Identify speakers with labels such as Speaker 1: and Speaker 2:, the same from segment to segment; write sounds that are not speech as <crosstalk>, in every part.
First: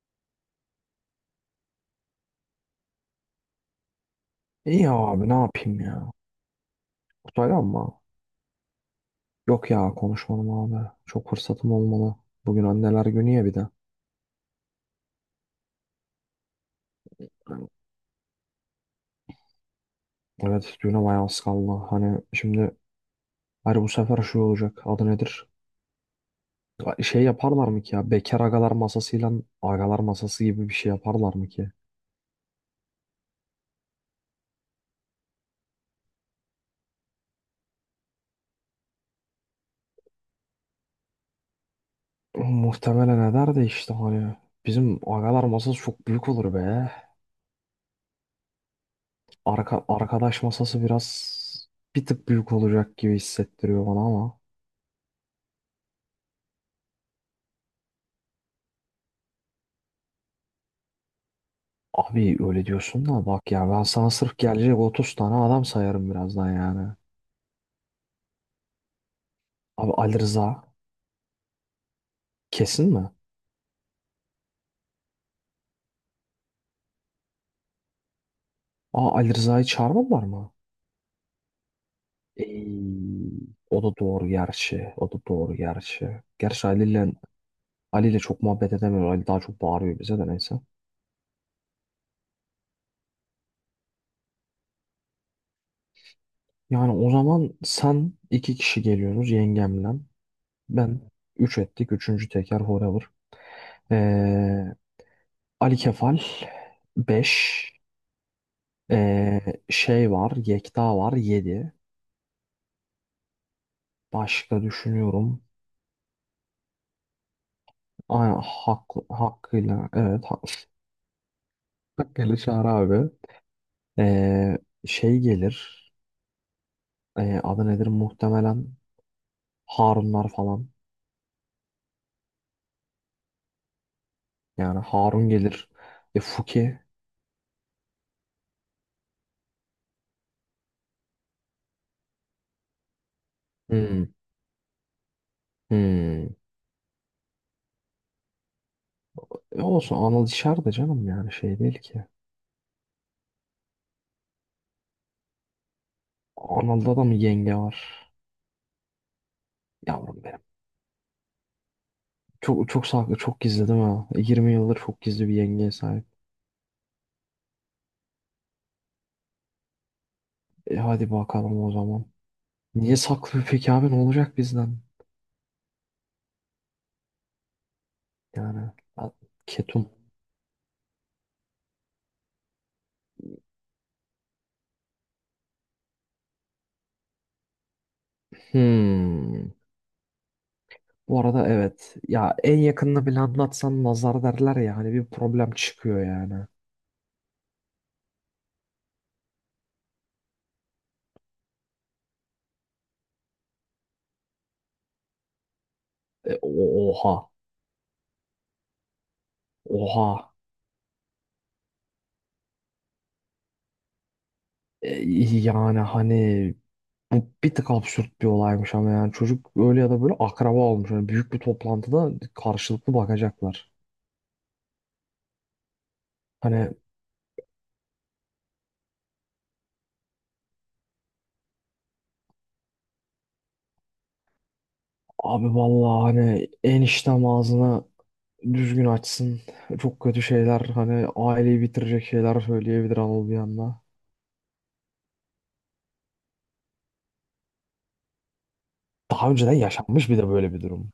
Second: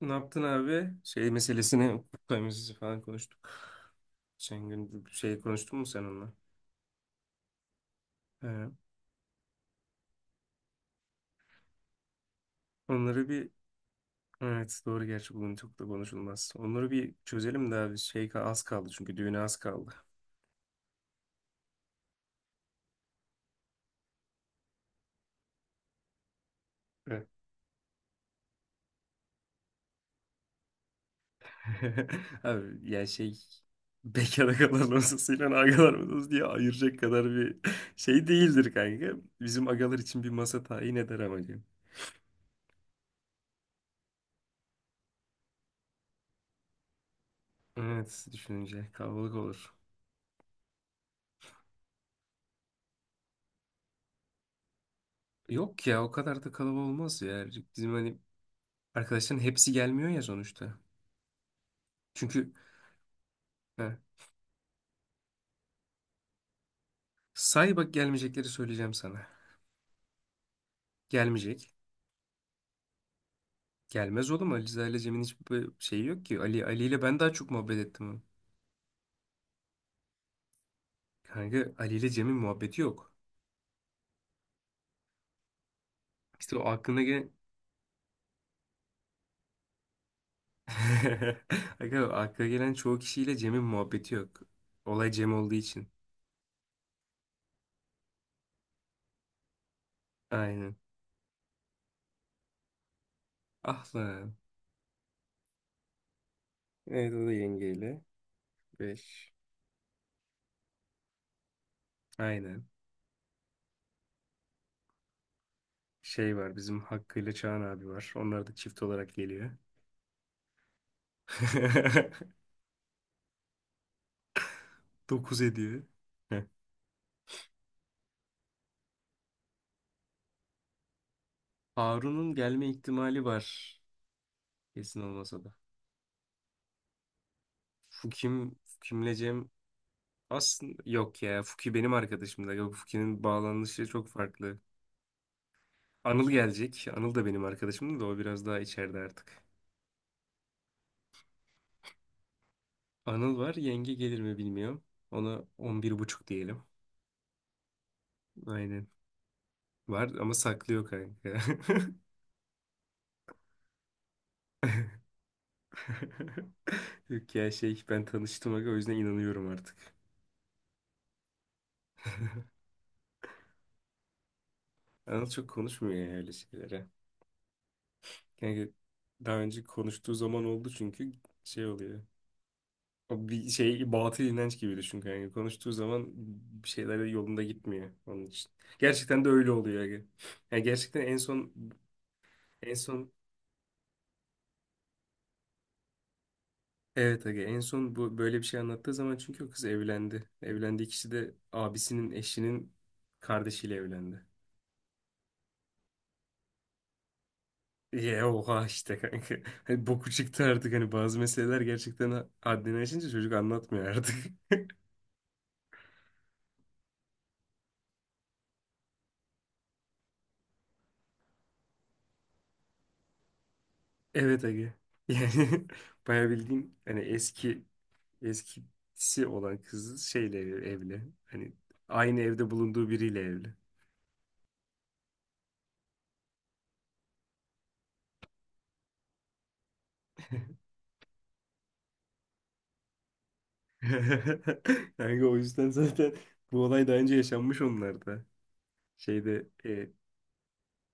Speaker 1: Ne yaptın abi? Şey meselesini, hukuk meselesi falan konuştuk. Geçen
Speaker 2: İyi
Speaker 1: gün
Speaker 2: abi ne
Speaker 1: şey konuştun
Speaker 2: yapayım
Speaker 1: mu sen
Speaker 2: ya.
Speaker 1: onunla?
Speaker 2: Kutay ama
Speaker 1: He.
Speaker 2: yok ya konuşmadım abi. Çok fırsatım olmalı. Bugün anneler
Speaker 1: Onları
Speaker 2: günü ya
Speaker 1: bir,
Speaker 2: bir de.
Speaker 1: evet doğru gerçi bugün çok da konuşulmaz. Onları bir çözelim de abi az kaldı çünkü düğüne az kaldı.
Speaker 2: Evet düğüne bayağı az kaldı. Hani şimdi hani bu sefer şu olacak. Adı nedir? Şey
Speaker 1: Evet.
Speaker 2: yaparlar mı ki ya? Bekar agalar masasıyla agalar masası gibi bir şey yaparlar mı ki?
Speaker 1: <laughs> Abi ya şey bekara kalan masasıyla agalar masası diye ayıracak kadar bir şey değildir kanka. Bizim agalar için bir masa tayin eder amacım.
Speaker 2: Muhtemelen eder de işte hani bizim agalar masası çok büyük olur be.
Speaker 1: Evet düşününce kalabalık olur.
Speaker 2: Arkadaş masası bir tık büyük olacak gibi hissettiriyor bana ama.
Speaker 1: Yok ya o kadar da kalabalık olmaz ya. Bizim hani arkadaşların hepsi gelmiyor ya sonuçta.
Speaker 2: Abi
Speaker 1: Çünkü
Speaker 2: öyle diyorsun da bak ya ben
Speaker 1: he,
Speaker 2: sana sırf gelecek 30 tane adam sayarım birazdan yani.
Speaker 1: say bak gelmeyecekleri söyleyeceğim sana.
Speaker 2: Abi Ali Rıza
Speaker 1: Gelmeyecek.
Speaker 2: kesin mi?
Speaker 1: Gelmez oğlum Ali Rıza ile Cem'in hiçbir şeyi yok ki. Ali ile ben daha çok muhabbet ettim.
Speaker 2: Aa, Ali Rıza'yı çağırmadılar mı?
Speaker 1: Kanka Ali ile Cem'in muhabbeti yok.
Speaker 2: Ey, O da doğru gerçi. O da doğru gerçi.
Speaker 1: İşte
Speaker 2: Gerçi
Speaker 1: o aklına gelen.
Speaker 2: Ali ile çok muhabbet edemiyor. Ali daha çok bağırıyor bize de neyse.
Speaker 1: <laughs> Kanka aklına gelen çoğu kişiyle Cem'in muhabbeti yok. Olay Cem olduğu için.
Speaker 2: Yani o zaman sen iki kişi geliyorsunuz yengemle.
Speaker 1: Aynen.
Speaker 2: Ben üç ettik. Üçüncü teker forever.
Speaker 1: Ah lan.
Speaker 2: Ee, Ali Kefal
Speaker 1: Evet o da
Speaker 2: beş.
Speaker 1: yengeyle. Beş.
Speaker 2: Ee, Şey var. Yekta var 7.
Speaker 1: Aynen.
Speaker 2: Başka düşünüyorum.
Speaker 1: Şey var, bizim Hakkı ile Çağan abi var.
Speaker 2: Aynen
Speaker 1: Onlar da çift
Speaker 2: haklı,
Speaker 1: olarak geliyor.
Speaker 2: hakkıyla evet <laughs> hakkıyla
Speaker 1: <laughs>
Speaker 2: Çağrı abi. Ee, Şey
Speaker 1: 9 ediyor.
Speaker 2: gelir.
Speaker 1: Heh.
Speaker 2: Adı nedir muhtemelen Harunlar falan.
Speaker 1: Harun'un gelme ihtimali var.
Speaker 2: Yani
Speaker 1: Kesin
Speaker 2: Harun
Speaker 1: olmasa da.
Speaker 2: gelir. E, Fuki.
Speaker 1: Fukim'le Cem aslında yok ya. Fuki benim arkadaşım da. Yok, Fuki'nin bağlanışı
Speaker 2: Hmm.
Speaker 1: çok farklı.
Speaker 2: Hmm.
Speaker 1: Anıl gelecek. Anıl da benim arkadaşım da o biraz daha içeride artık.
Speaker 2: E, olsun Anıl dışarıda canım yani şey değil ki.
Speaker 1: Anıl var. Yenge gelir mi bilmiyorum. Ona 11,5 diyelim.
Speaker 2: Anıl'da da mı yenge var?
Speaker 1: Aynen. Var
Speaker 2: Yavrum
Speaker 1: ama
Speaker 2: benim.
Speaker 1: saklıyor kanka.
Speaker 2: Çok çok saklı çok gizli değil mi? 20 yıldır çok gizli bir yengeye sahip.
Speaker 1: <laughs> Yok ya şey, ben tanıştım aga, o yüzden inanıyorum artık.
Speaker 2: E, hadi bakalım o zaman. Niye saklı peki abi ne olacak bizden?
Speaker 1: Anıl çok konuşmuyor ya öyle şeylere. Yani
Speaker 2: Yani a-
Speaker 1: daha önce
Speaker 2: ketum.
Speaker 1: konuştuğu zaman oldu çünkü şey oluyor. O bir şey, batıl inanç gibi düşün kanka. Konuştuğu zaman bir şeyler yolunda gitmiyor onun için. Gerçekten de
Speaker 2: Hmm.
Speaker 1: öyle oluyor aga. Yani gerçekten en
Speaker 2: Bu arada
Speaker 1: son
Speaker 2: evet. Ya en
Speaker 1: en
Speaker 2: yakınını
Speaker 1: son
Speaker 2: bile anlatsan nazar derler ya hani bir problem çıkıyor yani.
Speaker 1: evet aga, en son bu böyle bir şey anlattığı zaman çünkü o kız evlendi. Evlendiği kişi de abisinin eşinin kardeşiyle evlendi.
Speaker 2: Oha.
Speaker 1: Ye oha işte kanka. <laughs> Hani boku
Speaker 2: Oha.
Speaker 1: çıktı artık, hani bazı meseleler gerçekten haddini aşınca çocuk anlatmıyor artık. <laughs>
Speaker 2: E, yani hani bu bir tık absürt bir olaymış ama yani çocuk öyle ya da böyle akraba olmuş. Yani büyük bir toplantıda karşılıklı bakacaklar.
Speaker 1: Evet Ege. Yani <laughs> bayağı
Speaker 2: Hani
Speaker 1: bildiğin hani eski, eskisi olan kız şeyle evli. Hani aynı evde bulunduğu biriyle evli.
Speaker 2: abi vallahi hani eniştem ağzını düzgün açsın. Çok kötü şeyler hani aileyi bitirecek şeyler söyleyebilir Anıl bir anda.
Speaker 1: <laughs> Yani o yüzden zaten bu olay daha önce yaşanmış onlarda.
Speaker 2: Daha
Speaker 1: Şeyde
Speaker 2: önceden yaşanmış bir de böyle bir durum.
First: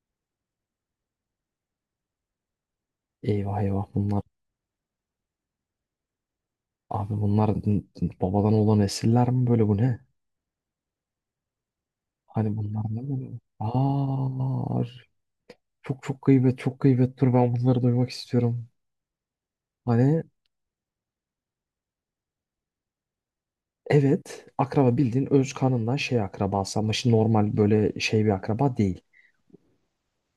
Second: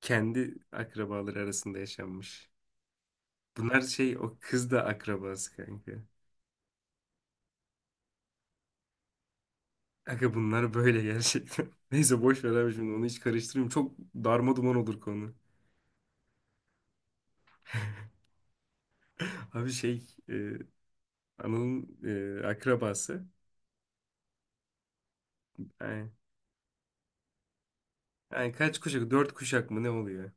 Speaker 1: kendi akrabaları arasında yaşanmış.
Speaker 2: Eyvah
Speaker 1: Bunlar
Speaker 2: eyvah
Speaker 1: şey,
Speaker 2: bunlar.
Speaker 1: o kız da akrabası kanka.
Speaker 2: Abi bunlar babadan olan esirler mi böyle bu ne?
Speaker 1: Kanka bunlar böyle gerçekten. <laughs> Neyse boş ver
Speaker 2: Hani
Speaker 1: abi,
Speaker 2: bunlar
Speaker 1: şimdi onu
Speaker 2: ne
Speaker 1: hiç
Speaker 2: böyle?
Speaker 1: karıştırmayayım. Çok darma duman
Speaker 2: Aa,
Speaker 1: olur konu.
Speaker 2: çok çok gıybet çok gıybet dur ben bunları duymak istiyorum.
Speaker 1: <laughs> Abi şey,
Speaker 2: Hani
Speaker 1: e, Anıl'ın akrabası.
Speaker 2: evet akraba bildiğin öz kanından
Speaker 1: Yani,
Speaker 2: şey akrabası ama şimdi normal böyle şey bir
Speaker 1: yani
Speaker 2: akraba
Speaker 1: kaç
Speaker 2: değil.
Speaker 1: kuşak? Dört kuşak mı ne oluyor?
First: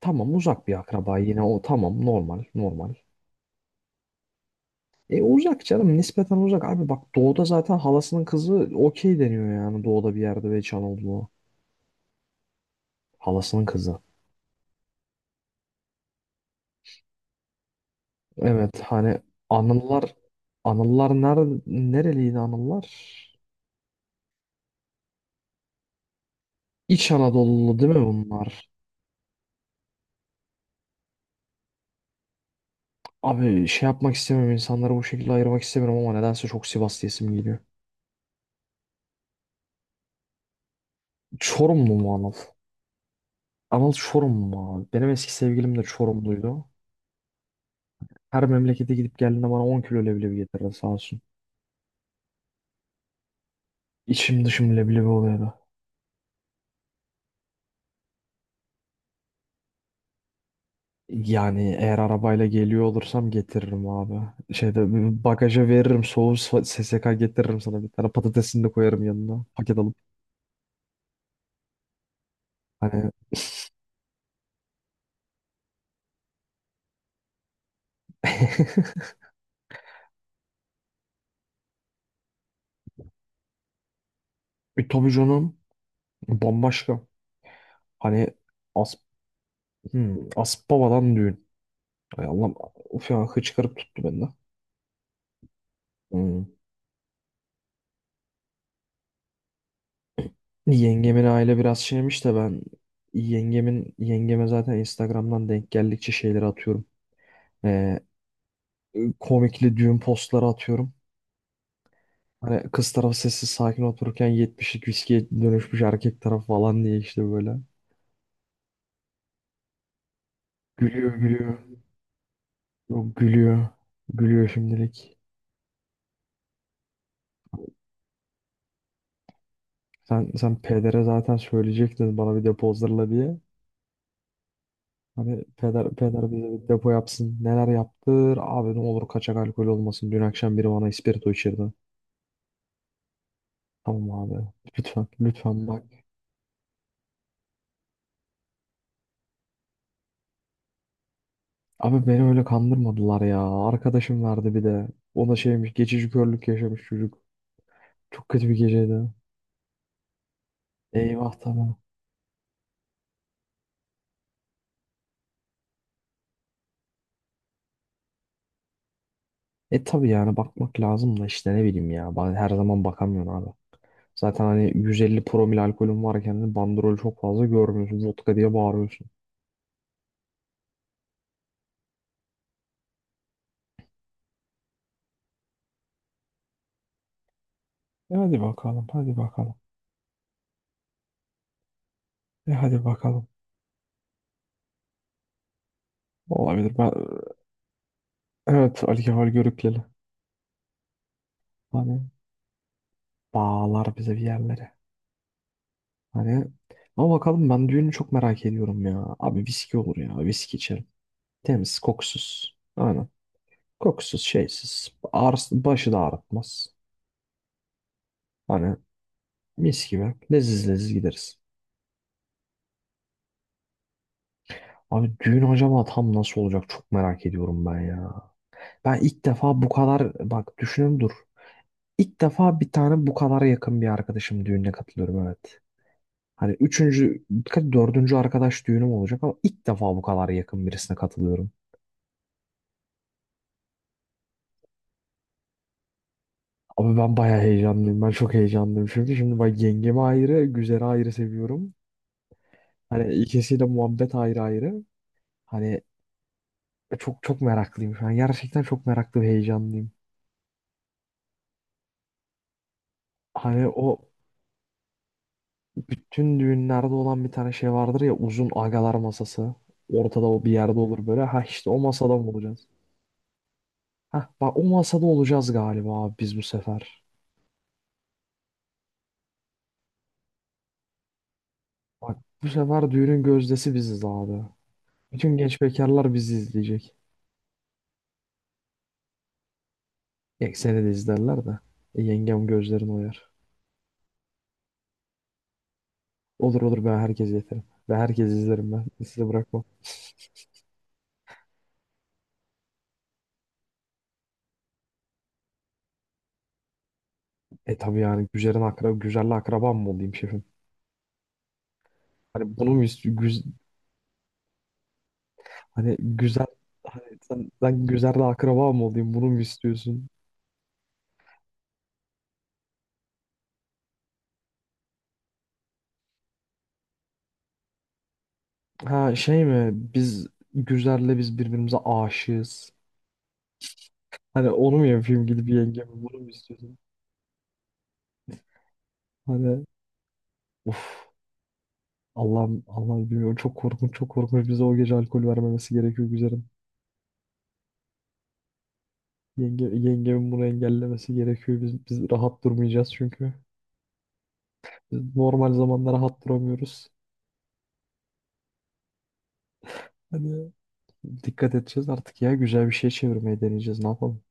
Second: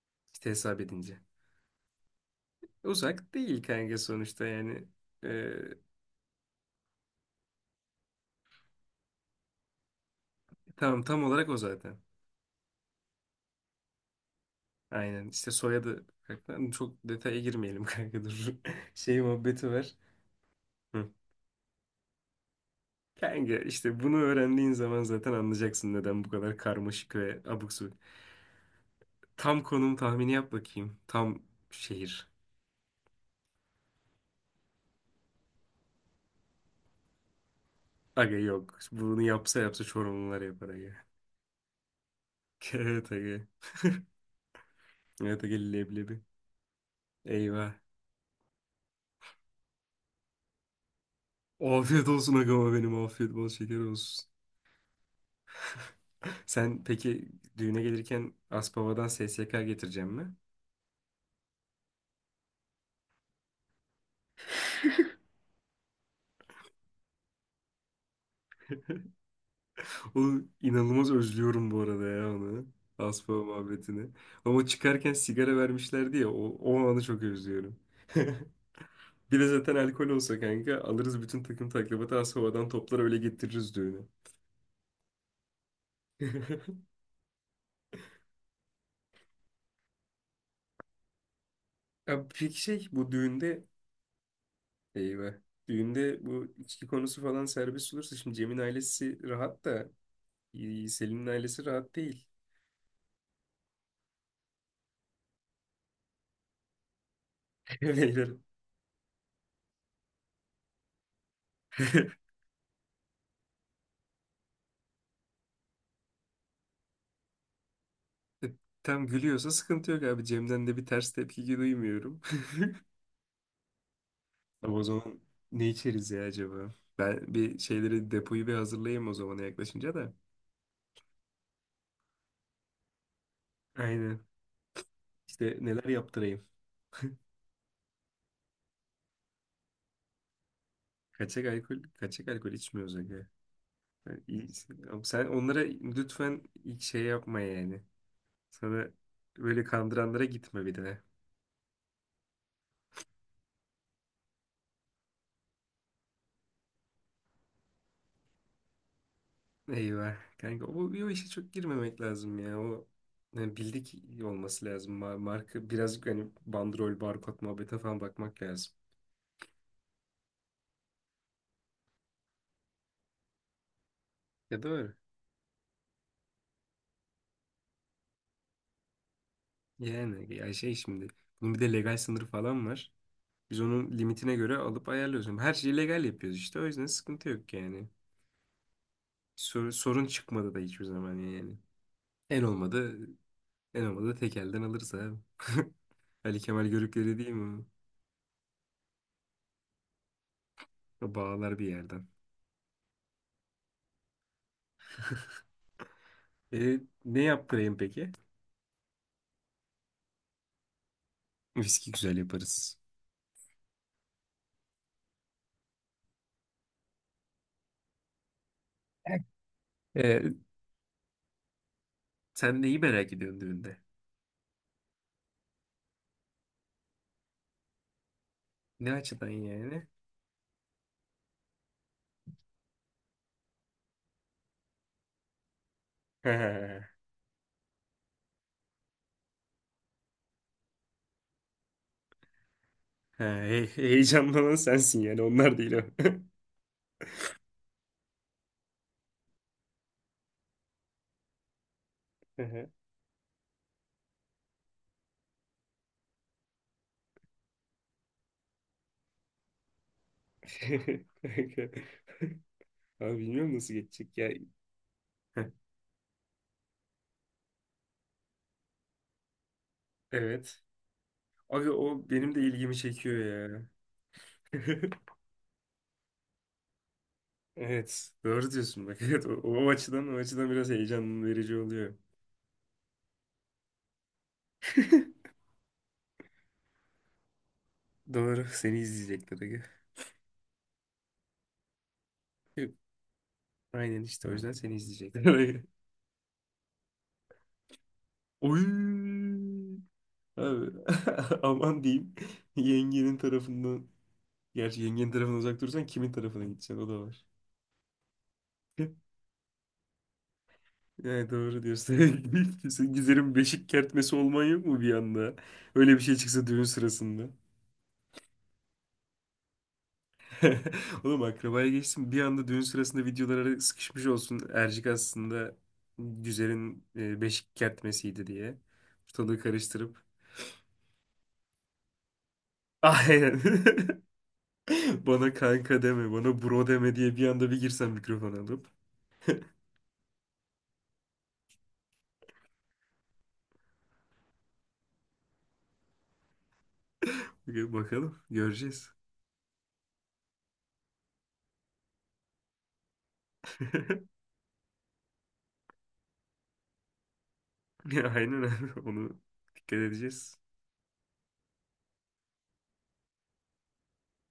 Speaker 2: Tamam
Speaker 1: İşte
Speaker 2: uzak bir
Speaker 1: hesap
Speaker 2: akraba
Speaker 1: edince.
Speaker 2: yine o tamam normal normal.
Speaker 1: Uzak değil kanka sonuçta yani.
Speaker 2: E
Speaker 1: E
Speaker 2: uzak canım nispeten uzak abi bak doğuda zaten halasının kızı okey deniyor yani doğuda bir yerde ve
Speaker 1: tamam, tam
Speaker 2: Çanollu
Speaker 1: olarak o zaten.
Speaker 2: halasının kızı.
Speaker 1: Aynen işte soyadı kanka. Çok detaya girmeyelim kanka, dur.
Speaker 2: Evet
Speaker 1: <laughs> Şey
Speaker 2: hani
Speaker 1: muhabbeti var.
Speaker 2: Anıllar
Speaker 1: Hı.
Speaker 2: Anıllar nerede nereliydi Anıllar?
Speaker 1: Kanka işte bunu öğrendiğin zaman zaten anlayacaksın neden bu kadar
Speaker 2: İç
Speaker 1: karmaşık ve abuk
Speaker 2: Anadolu'lu değil
Speaker 1: subuk.
Speaker 2: mi bunlar?
Speaker 1: Tam konum tahmini yap bakayım. Tam şehir.
Speaker 2: Abi şey yapmak istemiyorum insanları bu şekilde ayırmak istemiyorum ama nedense çok Sivas diyesim geliyor.
Speaker 1: Aga yok. Bunu yapsa yapsa Çorumlular yapar aga. <laughs>
Speaker 2: Çorumlu mu Anıl?
Speaker 1: Evet aga.
Speaker 2: Anıl Çorumlu mu abi? Benim eski
Speaker 1: Ya da gel
Speaker 2: sevgilim de
Speaker 1: leblebi.
Speaker 2: Çorumluydu.
Speaker 1: Eyvah.
Speaker 2: Her memlekete gidip geldiğinde bana 10 kilo leblebi getirirdi sağ olsun.
Speaker 1: Afiyet olsun agama benim, afiyet bol şeker olsun.
Speaker 2: İçim dışım leblebi oluyordu.
Speaker 1: Sen peki düğüne gelirken Aspava'dan SSK getireceğim mi?
Speaker 2: Yani eğer arabayla geliyor olursam getiririm abi. Şeyde bagaja veririm SSK getiririm sana bir tane patatesini de koyarım yanına paket alıp.
Speaker 1: O, inanılmaz özlüyorum bu arada ya onu.
Speaker 2: Hani
Speaker 1: Aspava muhabbetini. Ama çıkarken sigara vermişlerdi ya, o, o anı çok özlüyorum. <laughs>
Speaker 2: <laughs>
Speaker 1: Bir de zaten alkol olsa kanka alırız bütün takım taklabatı, Aspava'dan toplar öyle getiririz düğüne.
Speaker 2: tabii canım
Speaker 1: <laughs>
Speaker 2: bambaşka. Hani as Aspava'dan düğün. Ay
Speaker 1: Ya
Speaker 2: Allah'ım
Speaker 1: peki şey,
Speaker 2: uf
Speaker 1: bu
Speaker 2: ya
Speaker 1: düğünde
Speaker 2: hıçkırık tuttu bende.
Speaker 1: eyvah. Düğünde bu
Speaker 2: Hmm.
Speaker 1: içki konusu falan serbest olursa şimdi Cem'in ailesi rahat da
Speaker 2: Yengemin
Speaker 1: Selin'in
Speaker 2: aile
Speaker 1: ailesi
Speaker 2: biraz
Speaker 1: rahat
Speaker 2: şeymiş
Speaker 1: değil.
Speaker 2: de ben yengeme zaten Instagram'dan denk geldikçe şeyleri atıyorum.
Speaker 1: <laughs>
Speaker 2: Ee,
Speaker 1: Beyler.
Speaker 2: Komikli düğün postları atıyorum.
Speaker 1: <laughs>
Speaker 2: Hani kız tarafı sessiz sakin otururken 70'lik viskiye dönüşmüş erkek tarafı falan diye işte böyle.
Speaker 1: Tam gülüyorsa sıkıntı yok abi. Cem'den de bir ters
Speaker 2: Gülüyor
Speaker 1: tepki
Speaker 2: gülüyor.
Speaker 1: duymuyorum.
Speaker 2: Yok, gülüyor. Gülüyor
Speaker 1: <laughs> Ama o
Speaker 2: şimdilik.
Speaker 1: zaman ne içeriz ya acaba? Ben bir şeyleri, depoyu bir hazırlayayım o zamana yaklaşınca da.
Speaker 2: Sen pedere zaten söyleyecektin bana bir depo hazırla diye.
Speaker 1: Aynen.
Speaker 2: Hani
Speaker 1: İşte neler
Speaker 2: peder
Speaker 1: yaptırayım.
Speaker 2: bize bir depo yapsın. Neler yaptır? Abi ne olur kaçak alkol olmasın. Dün akşam biri bana ispirto
Speaker 1: Kaçak
Speaker 2: içirdi.
Speaker 1: alkol, kaçak alkol içmiyoruz aga.
Speaker 2: Tamam
Speaker 1: Ben iyi-
Speaker 2: abi.
Speaker 1: Ama
Speaker 2: Lütfen
Speaker 1: sen onlara
Speaker 2: lütfen bak.
Speaker 1: lütfen ilk şey yapma yani. Sana böyle kandıranlara gitme bir de.
Speaker 2: Abi beni öyle kandırmadılar ya. Arkadaşım vardı bir de. O da şeymiş geçici körlük yaşamış çocuk. Çok kötü bir geceydi.
Speaker 1: Eyvah. Kanka o, o işe
Speaker 2: Eyvah
Speaker 1: çok
Speaker 2: tabii.
Speaker 1: girmemek lazım ya. O yani bildik olması lazım. Marka, birazcık hani bandrol, barkod muhabbete falan bakmak lazım.
Speaker 2: E tabii yani bakmak lazım da işte ne bileyim ya. Ben her zaman bakamıyorum abi. Zaten
Speaker 1: Ya
Speaker 2: hani
Speaker 1: doğru.
Speaker 2: 150 promil alkolün varken de bandrol çok fazla görmüyorsun. Vodka diye bağırıyorsun.
Speaker 1: Yani ya şey, şimdi bunun bir de legal sınırı falan var. Biz onun limitine göre alıp ayarlıyoruz. Ama her şeyi legal yapıyoruz işte. O yüzden sıkıntı yok yani.
Speaker 2: E hadi bakalım, hadi bakalım.
Speaker 1: Sorun çıkmadı da hiçbir zaman yani. En
Speaker 2: E hadi
Speaker 1: olmadı
Speaker 2: bakalım.
Speaker 1: en olmadı tek elden alırız abi. <laughs> Ali Kemal
Speaker 2: Olabilir.
Speaker 1: Görükleri değil mi?
Speaker 2: Evet, alkol görükleli.
Speaker 1: O? O Bağlar bir yerden.
Speaker 2: Hani bağlar bize bir yerlere. Hani
Speaker 1: E,
Speaker 2: ama
Speaker 1: ne
Speaker 2: bakalım ben
Speaker 1: yaptırayım
Speaker 2: düğünü
Speaker 1: peki?
Speaker 2: çok merak ediyorum ya. Abi viski olur ya. Viski içerim. Temiz,
Speaker 1: Viski güzel
Speaker 2: kokusuz.
Speaker 1: yaparız.
Speaker 2: Aynen. Kokusuz, şeysiz. Ağrısı, başı da ağrıtmaz. Hani mis gibi.
Speaker 1: Ee,
Speaker 2: Leziz leziz gideriz.
Speaker 1: sen neyi merak ediyorsun düğünde?
Speaker 2: Abi düğün acaba tam nasıl olacak çok merak ediyorum ben ya.
Speaker 1: Ne
Speaker 2: Ben ilk
Speaker 1: açıdan
Speaker 2: defa bu
Speaker 1: yani?
Speaker 2: kadar bak düşünün dur. İlk defa bir tane bu kadar yakın bir arkadaşım düğününe katılıyorum evet. Hani
Speaker 1: He,
Speaker 2: dördüncü arkadaş düğünüm olacak ama ilk defa bu kadar yakın birisine katılıyorum.
Speaker 1: heyecanlanan sensin yani, onlar değil o. <laughs>
Speaker 2: Abi ben bayağı heyecanlıyım. Ben çok heyecanlıyım çünkü şimdi bak yengemi ayrı, güzeli ayrı seviyorum.
Speaker 1: He,
Speaker 2: Hani ikisiyle muhabbet ayrı ayrı. Hani çok çok meraklıyım şu an. Gerçekten çok meraklı ve heyecanlıyım.
Speaker 1: he. <laughs> Abi bilmiyorum
Speaker 2: Hani
Speaker 1: nasıl
Speaker 2: o,
Speaker 1: geçecek ya. Heh,
Speaker 2: bütün düğünlerde olan bir tane şey vardır ya uzun agalar masası. Ortada o bir
Speaker 1: Evet.
Speaker 2: yerde olur böyle. Ha işte
Speaker 1: Abi
Speaker 2: o
Speaker 1: o
Speaker 2: masada mı
Speaker 1: benim de
Speaker 2: olacağız?
Speaker 1: ilgimi çekiyor ya.
Speaker 2: Ha bak o
Speaker 1: <laughs>
Speaker 2: masada olacağız galiba abi biz bu sefer.
Speaker 1: Evet. Doğru diyorsun bak. Evet, o açıdan, biraz heyecan verici oluyor.
Speaker 2: Bak bu sefer düğünün gözdesi biziz abi. Bütün genç bekarlar bizi izleyecek.
Speaker 1: Doğru. Seni izleyecekler aga.
Speaker 2: Ya seni de izlerler de. E, yengem gözlerini oyar.
Speaker 1: Aynen işte o yüzden seni izleyecekler.
Speaker 2: Olur olur ben herkese yeterim. Ve herkes
Speaker 1: <laughs> Oy.
Speaker 2: izlerim ben. Sizi bırakmam.
Speaker 1: Abi <laughs> aman diyeyim, yengenin tarafından, gerçi yengenin tarafından uzak durursan kimin tarafına gideceksin, o da var.
Speaker 2: E tabii yani
Speaker 1: <laughs>
Speaker 2: güzelle akrabam mı olayım şefim?
Speaker 1: Yani doğru diyorsun.
Speaker 2: Hani
Speaker 1: <laughs>
Speaker 2: bunu mu
Speaker 1: Sen
Speaker 2: istiyor?
Speaker 1: Gizer'in beşik kertmesi olman yok mu bir anda? Öyle
Speaker 2: Hani
Speaker 1: bir şey çıksa düğün sırasında.
Speaker 2: ben Güzer'le akraba mı olayım bunu mu istiyorsun?
Speaker 1: <laughs> Oğlum akrabaya geçtim. Bir anda düğün sırasında videolara sıkışmış olsun Ercik, aslında güzelin beşik kertmesiydi diye.
Speaker 2: Ha
Speaker 1: Ortalığı
Speaker 2: şey mi
Speaker 1: karıştırıp.
Speaker 2: biz Güzer'le biz birbirimize aşığız.
Speaker 1: Aynen.
Speaker 2: Hani onu mu
Speaker 1: <laughs>
Speaker 2: yapayım
Speaker 1: Bana
Speaker 2: gidip
Speaker 1: kanka
Speaker 2: yengemi
Speaker 1: deme,
Speaker 2: bunu mu
Speaker 1: bana bro
Speaker 2: istiyorsun?
Speaker 1: deme diye bir anda bir girsen mikrofon alıp.
Speaker 2: Hani of Allah'ım Allah'ım bilmiyorum çok korkunç çok korkunç bize o gece alkol vermemesi gerekiyor Güzer'in.
Speaker 1: Bakalım göreceğiz.
Speaker 2: Yengemin bunu engellemesi gerekiyor. Biz rahat durmayacağız çünkü.
Speaker 1: <laughs>
Speaker 2: Biz normal zamanda rahat duramıyoruz.
Speaker 1: Aynen abi, onu dikkat edeceğiz.
Speaker 2: Hani dikkat edeceğiz artık ya güzel bir şey çevirmeye deneyeceğiz ne yapalım.